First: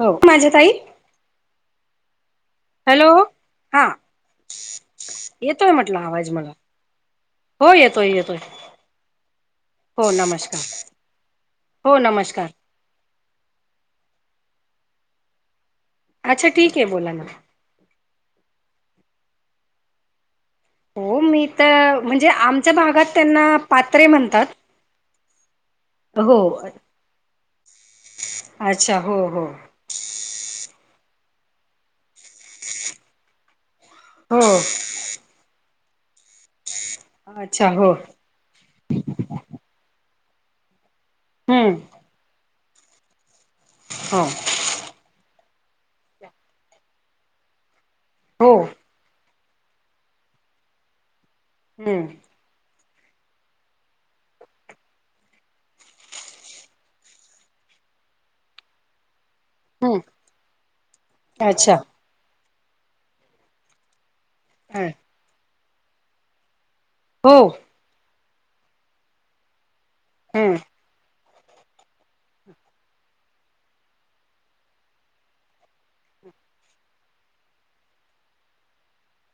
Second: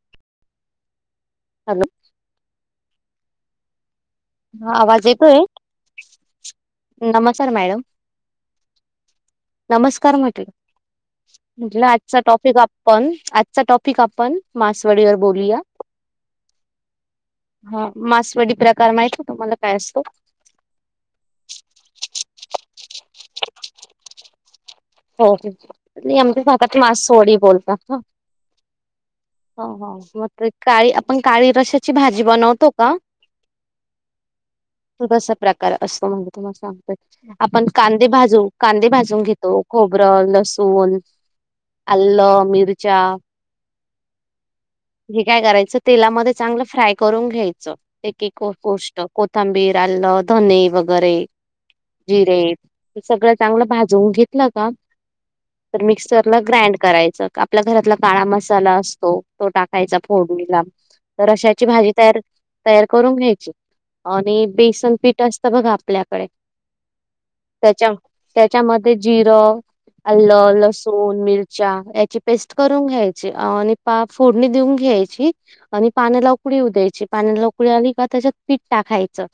हो माझ्या ताई हॅलो हॅलो हा हा आवाज येतोय म्हटलं आवाज मला नमस्कार हो मॅडम येतोय येतोय. हो नमस्कार म्हटलं हो आजचा नमस्कार टॉपिक आपण आजचा टॉपिक आपण मासवाडीवर बोलूया अच्छा ठीक आहे बोला ना हा मासवडी प्रकार माहित तुम्हाला काय असतं? हो मी त म्हणजे आमच्या भागात त्यांना पात्रे म्हणतात. हो नाही हो आमच्या भागात मासोडी बोलतात न अच्छा हो हो हो म तर काळी आपण काळी रसाची भाजी बनवतो का हो तसा प्र कार असं म्हणजे तुम्हाला सांगतोय आपण अच्छा हो कांदे भाजू कांदे भाजून घेतो गबर, लसूण, हम्म आल, मिरच्या हो हे काय करायचं तेलामध्ये चांगलं फ्राय करून, घ्यायचं एकेक हो गोष्ट तांबीर, आलं, धने, वगैरे हम्म जिरे सगळं चांगलं भाजवून घेतलं का? तर मिक्सरला ग्राइंड करायचं आपल्या घरातला काळा मसाला असतो. तो टाकायचा हम्म फोडणीला तर अशाची अच्छा भाजी तयार तयार करून घ्यायची. आणि बेसन पीठ असतं बघा आपल्याकडे हो त्याच्या त्याच्यामध्ये जिरं हम्म आलं लसूण मिरच्या याची पेस्ट करून घ्यायची आणि पाप फोडणी देऊन घ्यायची आणि पाण्याला उकळीऊ द्यायची पाण्याला उकळी आली, का त्याच्यात पीठ टाकाय च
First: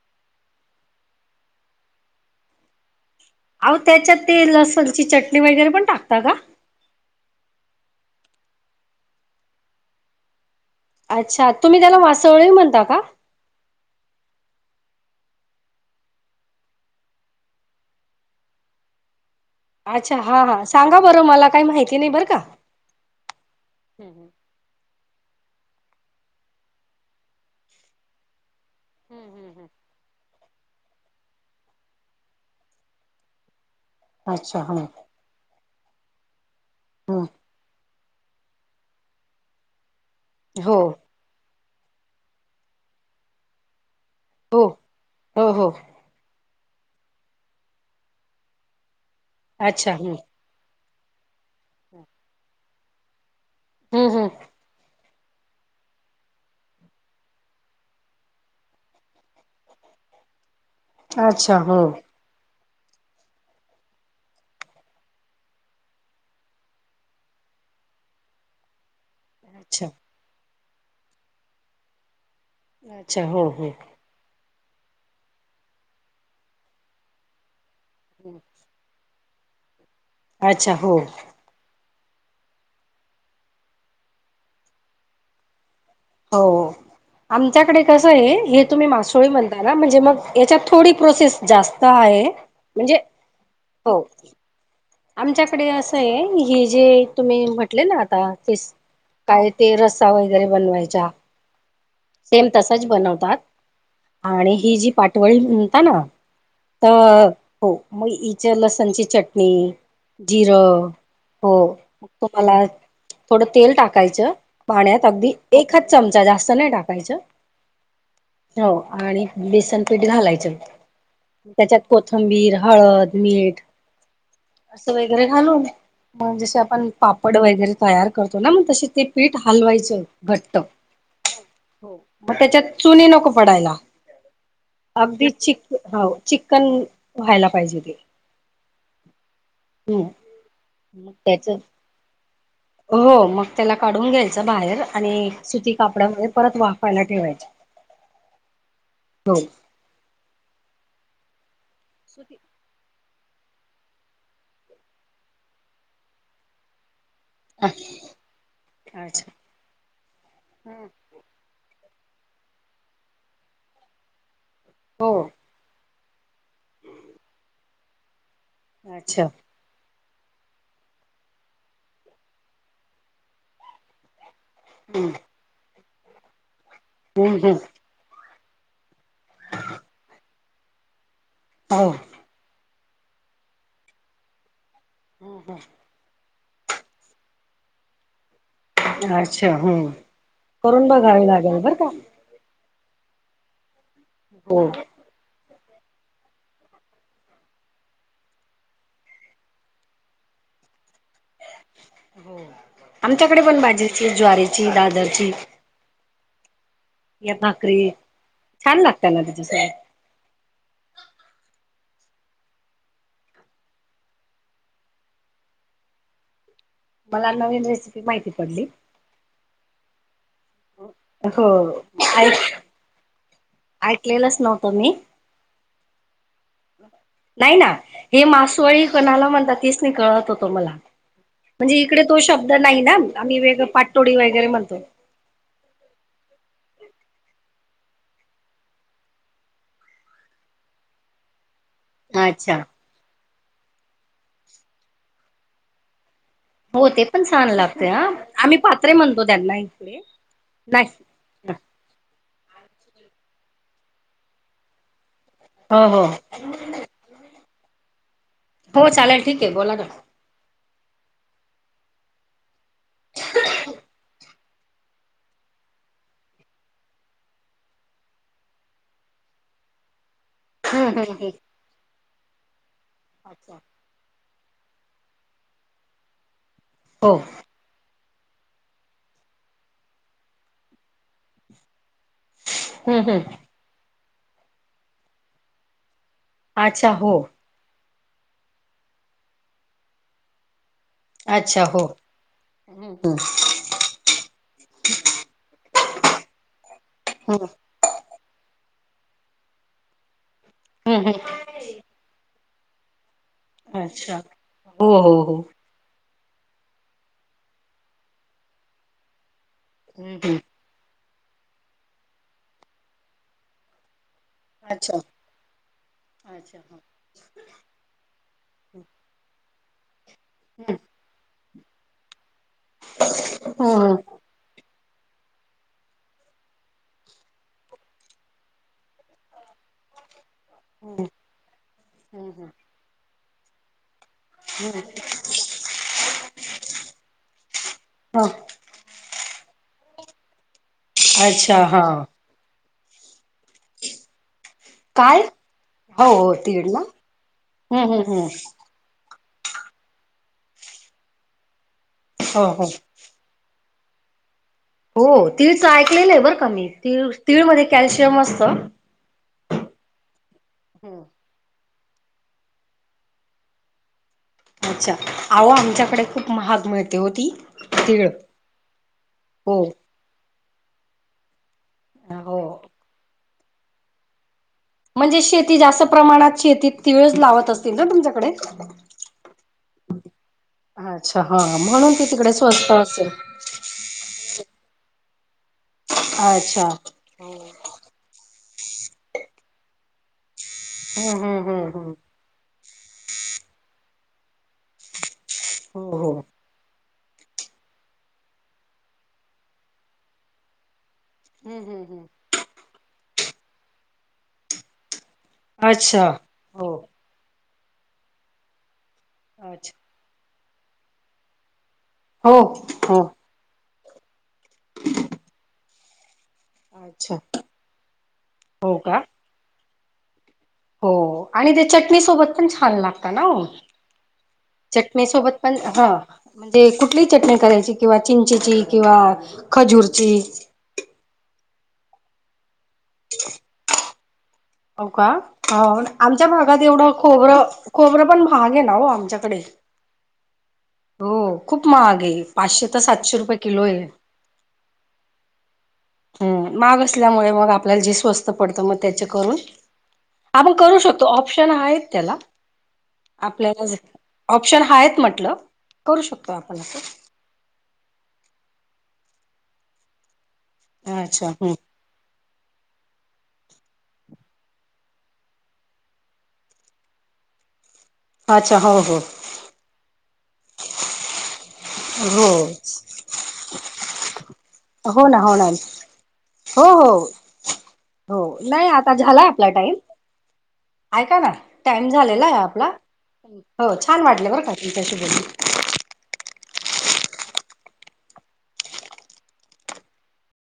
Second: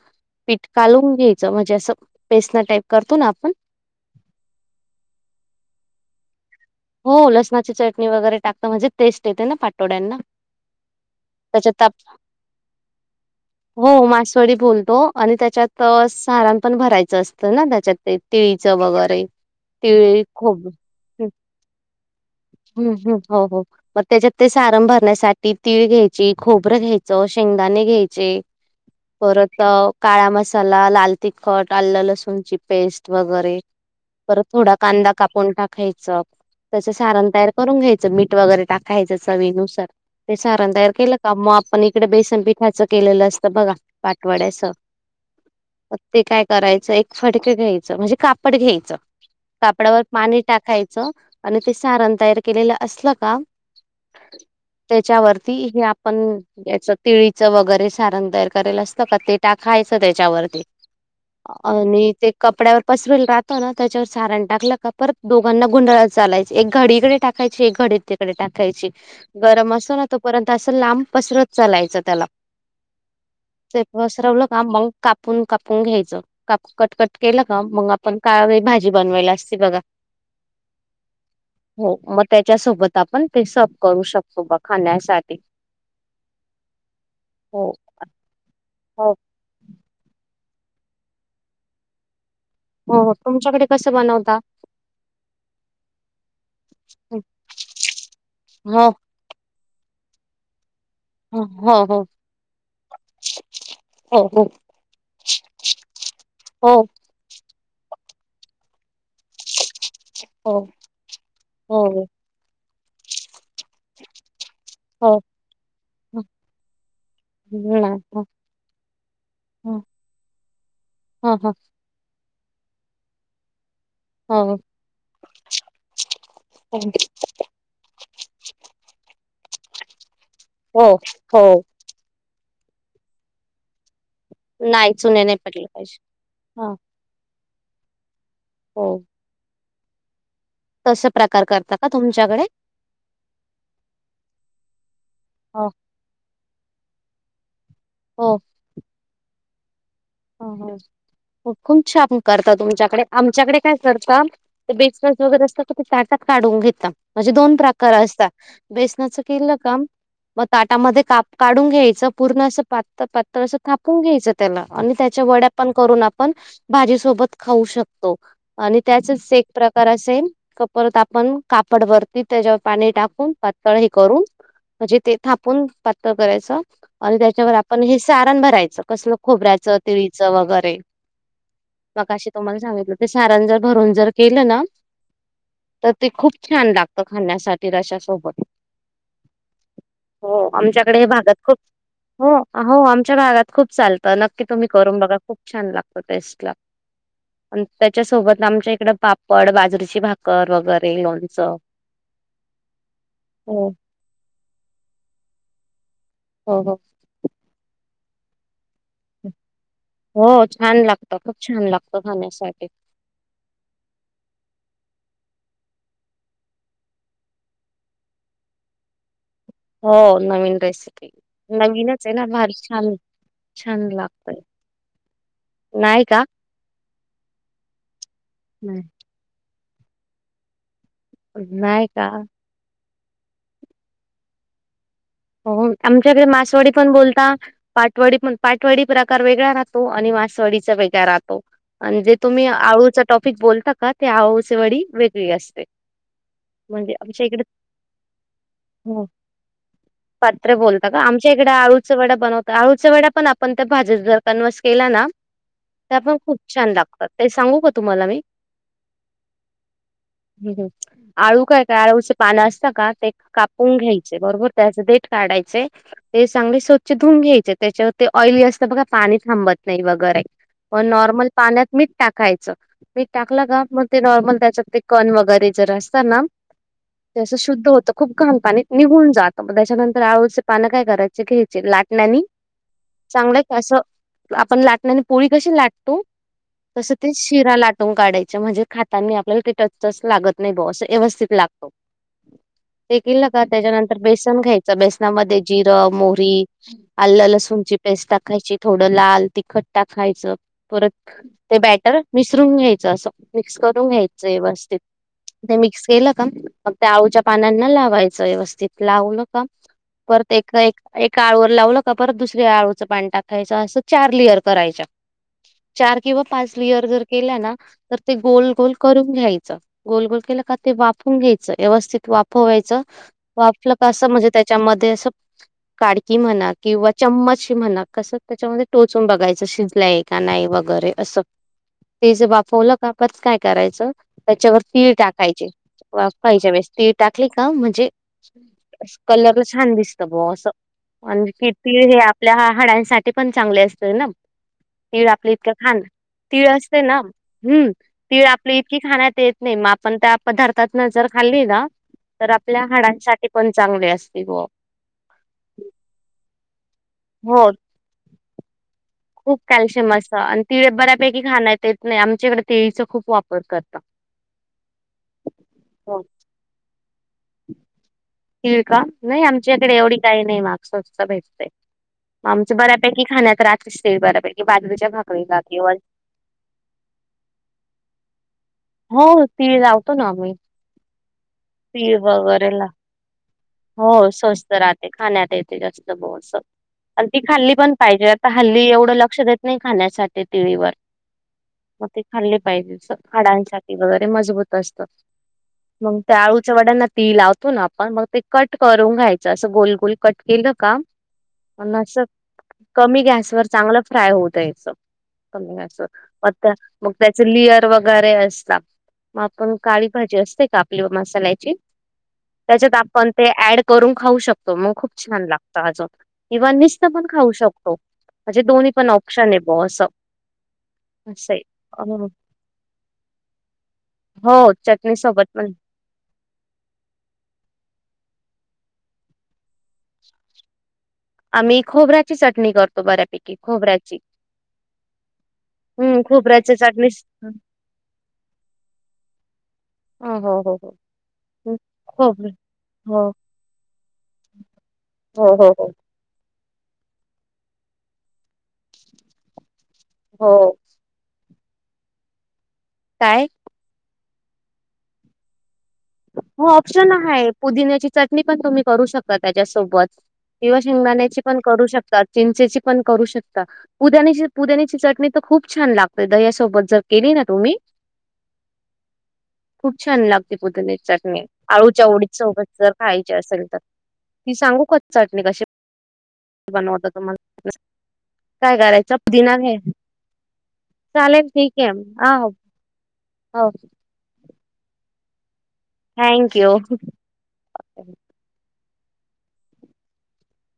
पीठ कालून घ्यायच म्हणजे असं बेसना टाईप करतो ना आपण अहो त्याच्यात ते लसणची चटणी वगैरे पण टाकता का. हो लसणाची चटणी वगैरे टाकत म्हणजे टेस्ट येते ना पातोड्यांना. अच्छा तुम्ही त्याला वासवळी म्हणता का. हो मासवडी बोलतो आणि त्याच्यात सारण पण भरायचं असतं ना त्याच्यात ते तिळीच. तवगैरे अच्छा हा हां सांगा बरं मला काय माहिती. नाही बरं का हम् हम् हो हो मग हम्म त्याच्यात ते सारन भरण्यासाठी तीळ घ्यायची खोबरं घ्यायचं शेंगदाणे घ्यायचे. हम्म हम्म परत हम्म. काळा मस तला लाल तिखट आल लसूणची पेस्ट वगैरे परत अच्छा थोडा हं कांदा कापून टाकायचं त्याच हं सारण तयार करून घ्यायचं. मीठ वगैरे टाकायच चवीनुसार ते सारान हो तयार केलका म आपण इकडं बेसनपिठाचं केलेलं असत बघा पाठवड्याच हो हो हो ते काय करायचं एक फडक घ्यायचं म्हणजे कापड घ्यायचं अच्छा कापडावर हं पाणी टाकायचं. आणि ते सारण तयार केलेलं असलं का हं हं. ते त्याच्या वरती हे आपण द्याच तळीच वगैरे सारण तयार कराल असतं का ते टाखायच. त्याच्यावरती अच्छा हो आणि ते कपड्यावर. पसरल राहतो ना त्याच्यावर सारण टाकलं का परत दोघांना गुंडाळा चालायची एक घडी इकडे टाकायची एक घडी तिकडे टाकायची गरम अच्छा असो ना तोपर्ंत तसं लांब पसरत चालायचं त्याला अच्छा हो हो. ते पसरवलं का मग कापून कापून घ्यायचं काप कट कट केलं का मग आपण कावंभाजी बनवायला असे बघा अच्छा हो. हो मग त्याच्यासोबत आपण ते सब करू शकतो बा खाण्यासाठी. हो हो आमच्याकडे कसं ये हे तुम्ही हो मासोळी म्हणताना म्हणजे मग. याच्यात थोडी प्रोसेस जास्त आहे. म्हणजे हो हो तुमच्याकडे कसं हो बनवता. आमच्याकडे असं आहे हेि जे तुम्ही म्हटले ना आता ते हो काय ते रसा वगैरे बनवायचा. हो हो हो सेम तसच बनवतात. हो हो आणि ही जी पाठवळी म्हणता ना हो तर हो? मग हिच्या लसणची चटणी. जिर हो हो हो मग तुम्हाला. थोडं तेल टाकायचं पाण्यात हो अगदी एकच चमचा ह जास्त नाही टाकायच. ह हो हो आणि हो बेसन पीठ घालायचं हो त्याच्यात कोथंबीर. हळद मीठ असं वगैरे घालून मग जसे आपण हो पापड वगैरे तयार करतो ना मग तसे. ते पीठ हलवायचं. हो हो हो मग त्याच्यात चुनी नको पडायला. नाही चुने अगदी नाही चिक पडले पाहिजे. हो चिकन ह व्हायला पाहिजे ते. हो. हम्म. तस मग प्रकार त्याच करतात का तुमच्याकडे? हो मग त्याला काढून घ्यायच बाहेर आणि हो सुती कापडामध्ये परत वाफवायला ठेवायच. हो. हो, ह ह खुप छान करता तुमच्याकडे. आमच्याकडे काय करता ते बेसन वगैरे असतात तर ते ताटात काढून घेता. म्हणजे दोन प्रकार असतात बेसनाच अच्छा केल का मग ताटामध्ये काप काढून घ्यायच. पूर्ण अस पात पातळ अस थापून घ्यायच त्याला आणि हो त्याच्या वड्या पण करून, आपण भाजी सोबत खाऊ शकतो आणि अच्छा त्याचाच एक प्रकार अ तेन परत आपण कापड वरती त्याच्यावर पाणी टाकून पातळ हे करून, म्हणजे हम्म ते थापून पातळ करायच आणि हम्म त्याच्यावर हम्म आपण हे सारण भरायच कसलं खोबऱ्याचं, तिळीचं वगैरे हो मगाशी तुम्हाला सांगितलं- ते सारांण जर भरून जर केल ना? हम्म हम्म.. तर ते खूप छान लागत खाण्यासाठी रश्श्यासोबत. अच्छा हम्म हो करून आमच्याकडे बघावी भागात खूप लागेल बरं का हो- हो आमच्या भागात खूप चालत नक्की हो तुम्ही करून बघा खूप छान लागत टेस्ट ला. त्याच्यासोबत आमच्या इकड पापड बाजरीची भाकर वगैरे. लोणचं. हो आमच्याकडे पण हो भाजवारीेची, दादरची हो हो या भाकरी, छान लागतात ना त्याच्यासोबत हो छान लागतो. खूप छान लागतो. बघण्यासाठी मला नवीन रेसिपी माहिती पडली. हो नवीन रेसिपी हो नवीनच, आहे ना ऐक भारी छान. छान ऐकलेलंच लागतय नव्हतं मी नाही का? नाही ना हे नाही मासवळी कोणाला म्हणतात. कळत होतो मला म्हणजे नाही इकडे का तो शब्द नाही ना. आम्ही वेगळ पाटोडी वगैरे म्हणतो.. हो आमच्याकडे मासवडी पण बोलता पाठवडी पण पाठवडी प्रकार वेगळा राहतो आणि- मासवडीचा वेगळा राहतो. म्हणजे तुम्ही अच्छा. आळूचा टॉपिक बोलता का ते आळूचे वडी वेगळी असते. हो म्हणजे ते पण आमच्या इकडे छान लागते ह आम्ही पात्रे म्हणतो त्यांना. पाञे बोलता नाही. का आमच्या इकडे आळूचे वड्या या बनवत. आळूच्या वड्या पण आपण त्या भाजीत जर कन्वस केल्या ना? हो त्या हो. पण खूप छान लागतात ते सांगू का तुम्हाला मी. हो चालेल ठीके आहे बोला ना. आळू काय, काय आळूच पान असतं का ते कापून घ्यायचे बरोबर, त्याच देट काढायचे ते चांगले स्वच्छ धुून घ्यायचे त्याच्यावर ते ऑयली असतं बघा पाणी थांबत नाही वगैरे, पण हम्म हम्म नॉर्मल पाण्यात मीठ टाकायच मीठ टाकलं अच्छा. का मग ते नॉर्मल त्याच्यात ते कण वगैरे जर असतात ना हो ते शुद्ध होत. खूप घान पाणी निघून जात. त्याच्यानतर आळूळचे पानं काय करायचे घ्यायचे लाटण्यानी हम्म हम्म चांगलंयं कि असं आपण लाटण्या आणि पोळी कशी लाटतो तस अच्छा ते हो शिरा लाट काढाय च म्हणजे खातनी आपल्याला टचच टच लागत नाही बावा अस व्यवस्थित अच्छा लागतो. हो. हम्म ते हम्म केल न का त्याच्यानंतर बेस् खायचा बेसनामध्ये जिर, मोहरी, आल हम्म. लसूणची पेस्ट टाकायची. थोड लाल तिखट टाकाायच, परत ते बॅटर मिसरून घ्यायचं अस. मिक्स करून अच्छा घ्यायच व्यवस्थित हो हो हो. ते मिक्स केल. मग त्या आळूच्या पानांना लावायचं व्यवस्थित लावू नका हम्म परत हम्म एका एक एका आळूवर लावलं का परत दुसऱ्या आळूचं पाणी टाकायचं असं चार लिअर करायच्या अच्छा चार किंवा पाच अच्छा हा. लीअर जर केला, ना तर ते गोल गोल करून घ्यायचं. गोल गोल केलं का ते, वापफवून घ्यायचं व्यवस्थित वाफवायचं वाफलं का, कसं हम्म म्हणजे त्याच्यामध्ये अस काडकी म्हणा किंवा चम्मच म्हणा कस त्याच्यामध्ये टोचून बघायच शिजलाय. का नाही वगैरे असं तेच वाफवलं कापाच काय करायचं? त्याच्यावर तीळ टाकायचे वाफायच्या वेळेस तीळ टाकली का म्हजे? हा. कलर छान दिसत बो अस आणि की अच्छा तीळ हा. हे आपल्या हाडांनसा साठी पण चांगले असतय ना तीळ काय? आपलं इतकं खाण हो हो तीळ तीड असते, ना हम्म हम्म तीळ हम्म. आपली इतकी खाण्यात येत नाही म आपण त्या पदार्थातन जर खाल्ली ना तर हो आपल्या हो. हाडांसाठी पण चांगले असते ग. हो तीळचं ऐकलेलं हाय बरं का मी तीळ तीळ हो मध्ये कॅल्शियम असत. खूप कॅल्शियम असंत आणि तीळ बऱ्यापैकी खान्यात येत नाही आमच्याकडे तीळीचा खूप वापर करता अच्छा आहो आमच्याकडे खूप महाग मिळते ओ ती तिळ तीळ का नाही आमच्या इकडे एवढी काही नाही महाग स्वस्त भेटतय. मग हो आमच्या बऱ्यापैकी खाण्यात खर असत तीळ बऱ्या पैकी, म्हणजे शेती जास्त प्रमाणात शेतीत तीळच लावत असतील ना तुमच्याकडे होअ तीळ लावतो ना आम्ही अच्छा हा म्हणून तीळ ते तिकडे वगैरे लाव स्वस्त असेल हो स्वस्त राहतय, खाण्यात येत तेलाचं डब अस अच्छा. आणि ती खाल्ली पण पाहिजे, आता हल्ली एवढं लक्ष देत नाही खाण्यासाठी तीळी वर हम्म हम्म हम्म मग हम्म ती खाली पायजे हाडांसाठी वगैरे मजबूत असत, हो मग हो. त्या आळूच्या वड्यांना तीळ लावतो ना आपण मग ते कट करून घ्यायचं असं गोल गोल कट केलं का? हम्म पण हम्म अस हम्म. कमी गॅसवर चांगलं फ्राय होवू द्यायचं. कमी असो अच्छा म हो मग त्याचे लिअर वगैरे असता मग आपण अच्छा काळी भाजी असते का आपली मसाल्याची हो त्याच्यात हो. आपण ते ऍड करून खाऊ शकतो मग खूप छान लागतं अजून कीवा नूसत पण अच्छा खाऊ शकतो, म्हणजे दोन्ही हो पण का ऑप्शन आहे बो असं. हो असं आहे आणि ते चटणी सोबत पण छान लागतात. चटनी सोबत पण ह म्हणजे कुठली चटणी करायची किंवा चिंचेची किंवा खजूरची आम्ही खोबऱ्याची चटणी करतो बऱ्यापैकी खोबऱ्याची हो का अ हम्म आमच्या खोबऱ्याच्या भागात एवढं चटणी खोबरं खोबरं पण महाग आहे ना हो आमच्याकडे ह हो हो. हो हं. खूप महाग हो, आहे, पाचशे तर सातशे रुपये किलो आहे. ह हो हो. महाग असल्यामुळे मग आपल्याला जे स्वस्त पडत मग त्या करून आपण हो. करू शकतो ऑप्शन आहेत त्याला काय? आपल्याला ऑप्शन हा आएत म्हटलं. करू शकतो हो आपण ऑप्शन असं हाय पुदिन्याची चटणी पण तुम्ही करू शकता त्याच्यासोबत किवा शेंगदाण्याची अच्छा पण हम्म करू शकतात. चिंचेची पण करू शकता, पुद्यान्याची, पुद्याण्याची चटणी तर खूप छान लागते दह्यासोबत जर केली, तर तुम्ही अच्छा हो हो. ती पुदिन्याची चटणी आळूच्या ओडी हो सोबत जर खायची असेल तर, ती सांगू का मी हो ना चटणी हो कशी? ना हो बनवता हो तुम्हाला? हो काय नाही आता करायचं झालाय पुदिना आपला घ्याय टाइम ऐका ना चालेल ठीक आहे. टाइम झालेला हो, आहे आपला. हो छान वाटले बरं का तुमच्याशी बोलून. Thank you.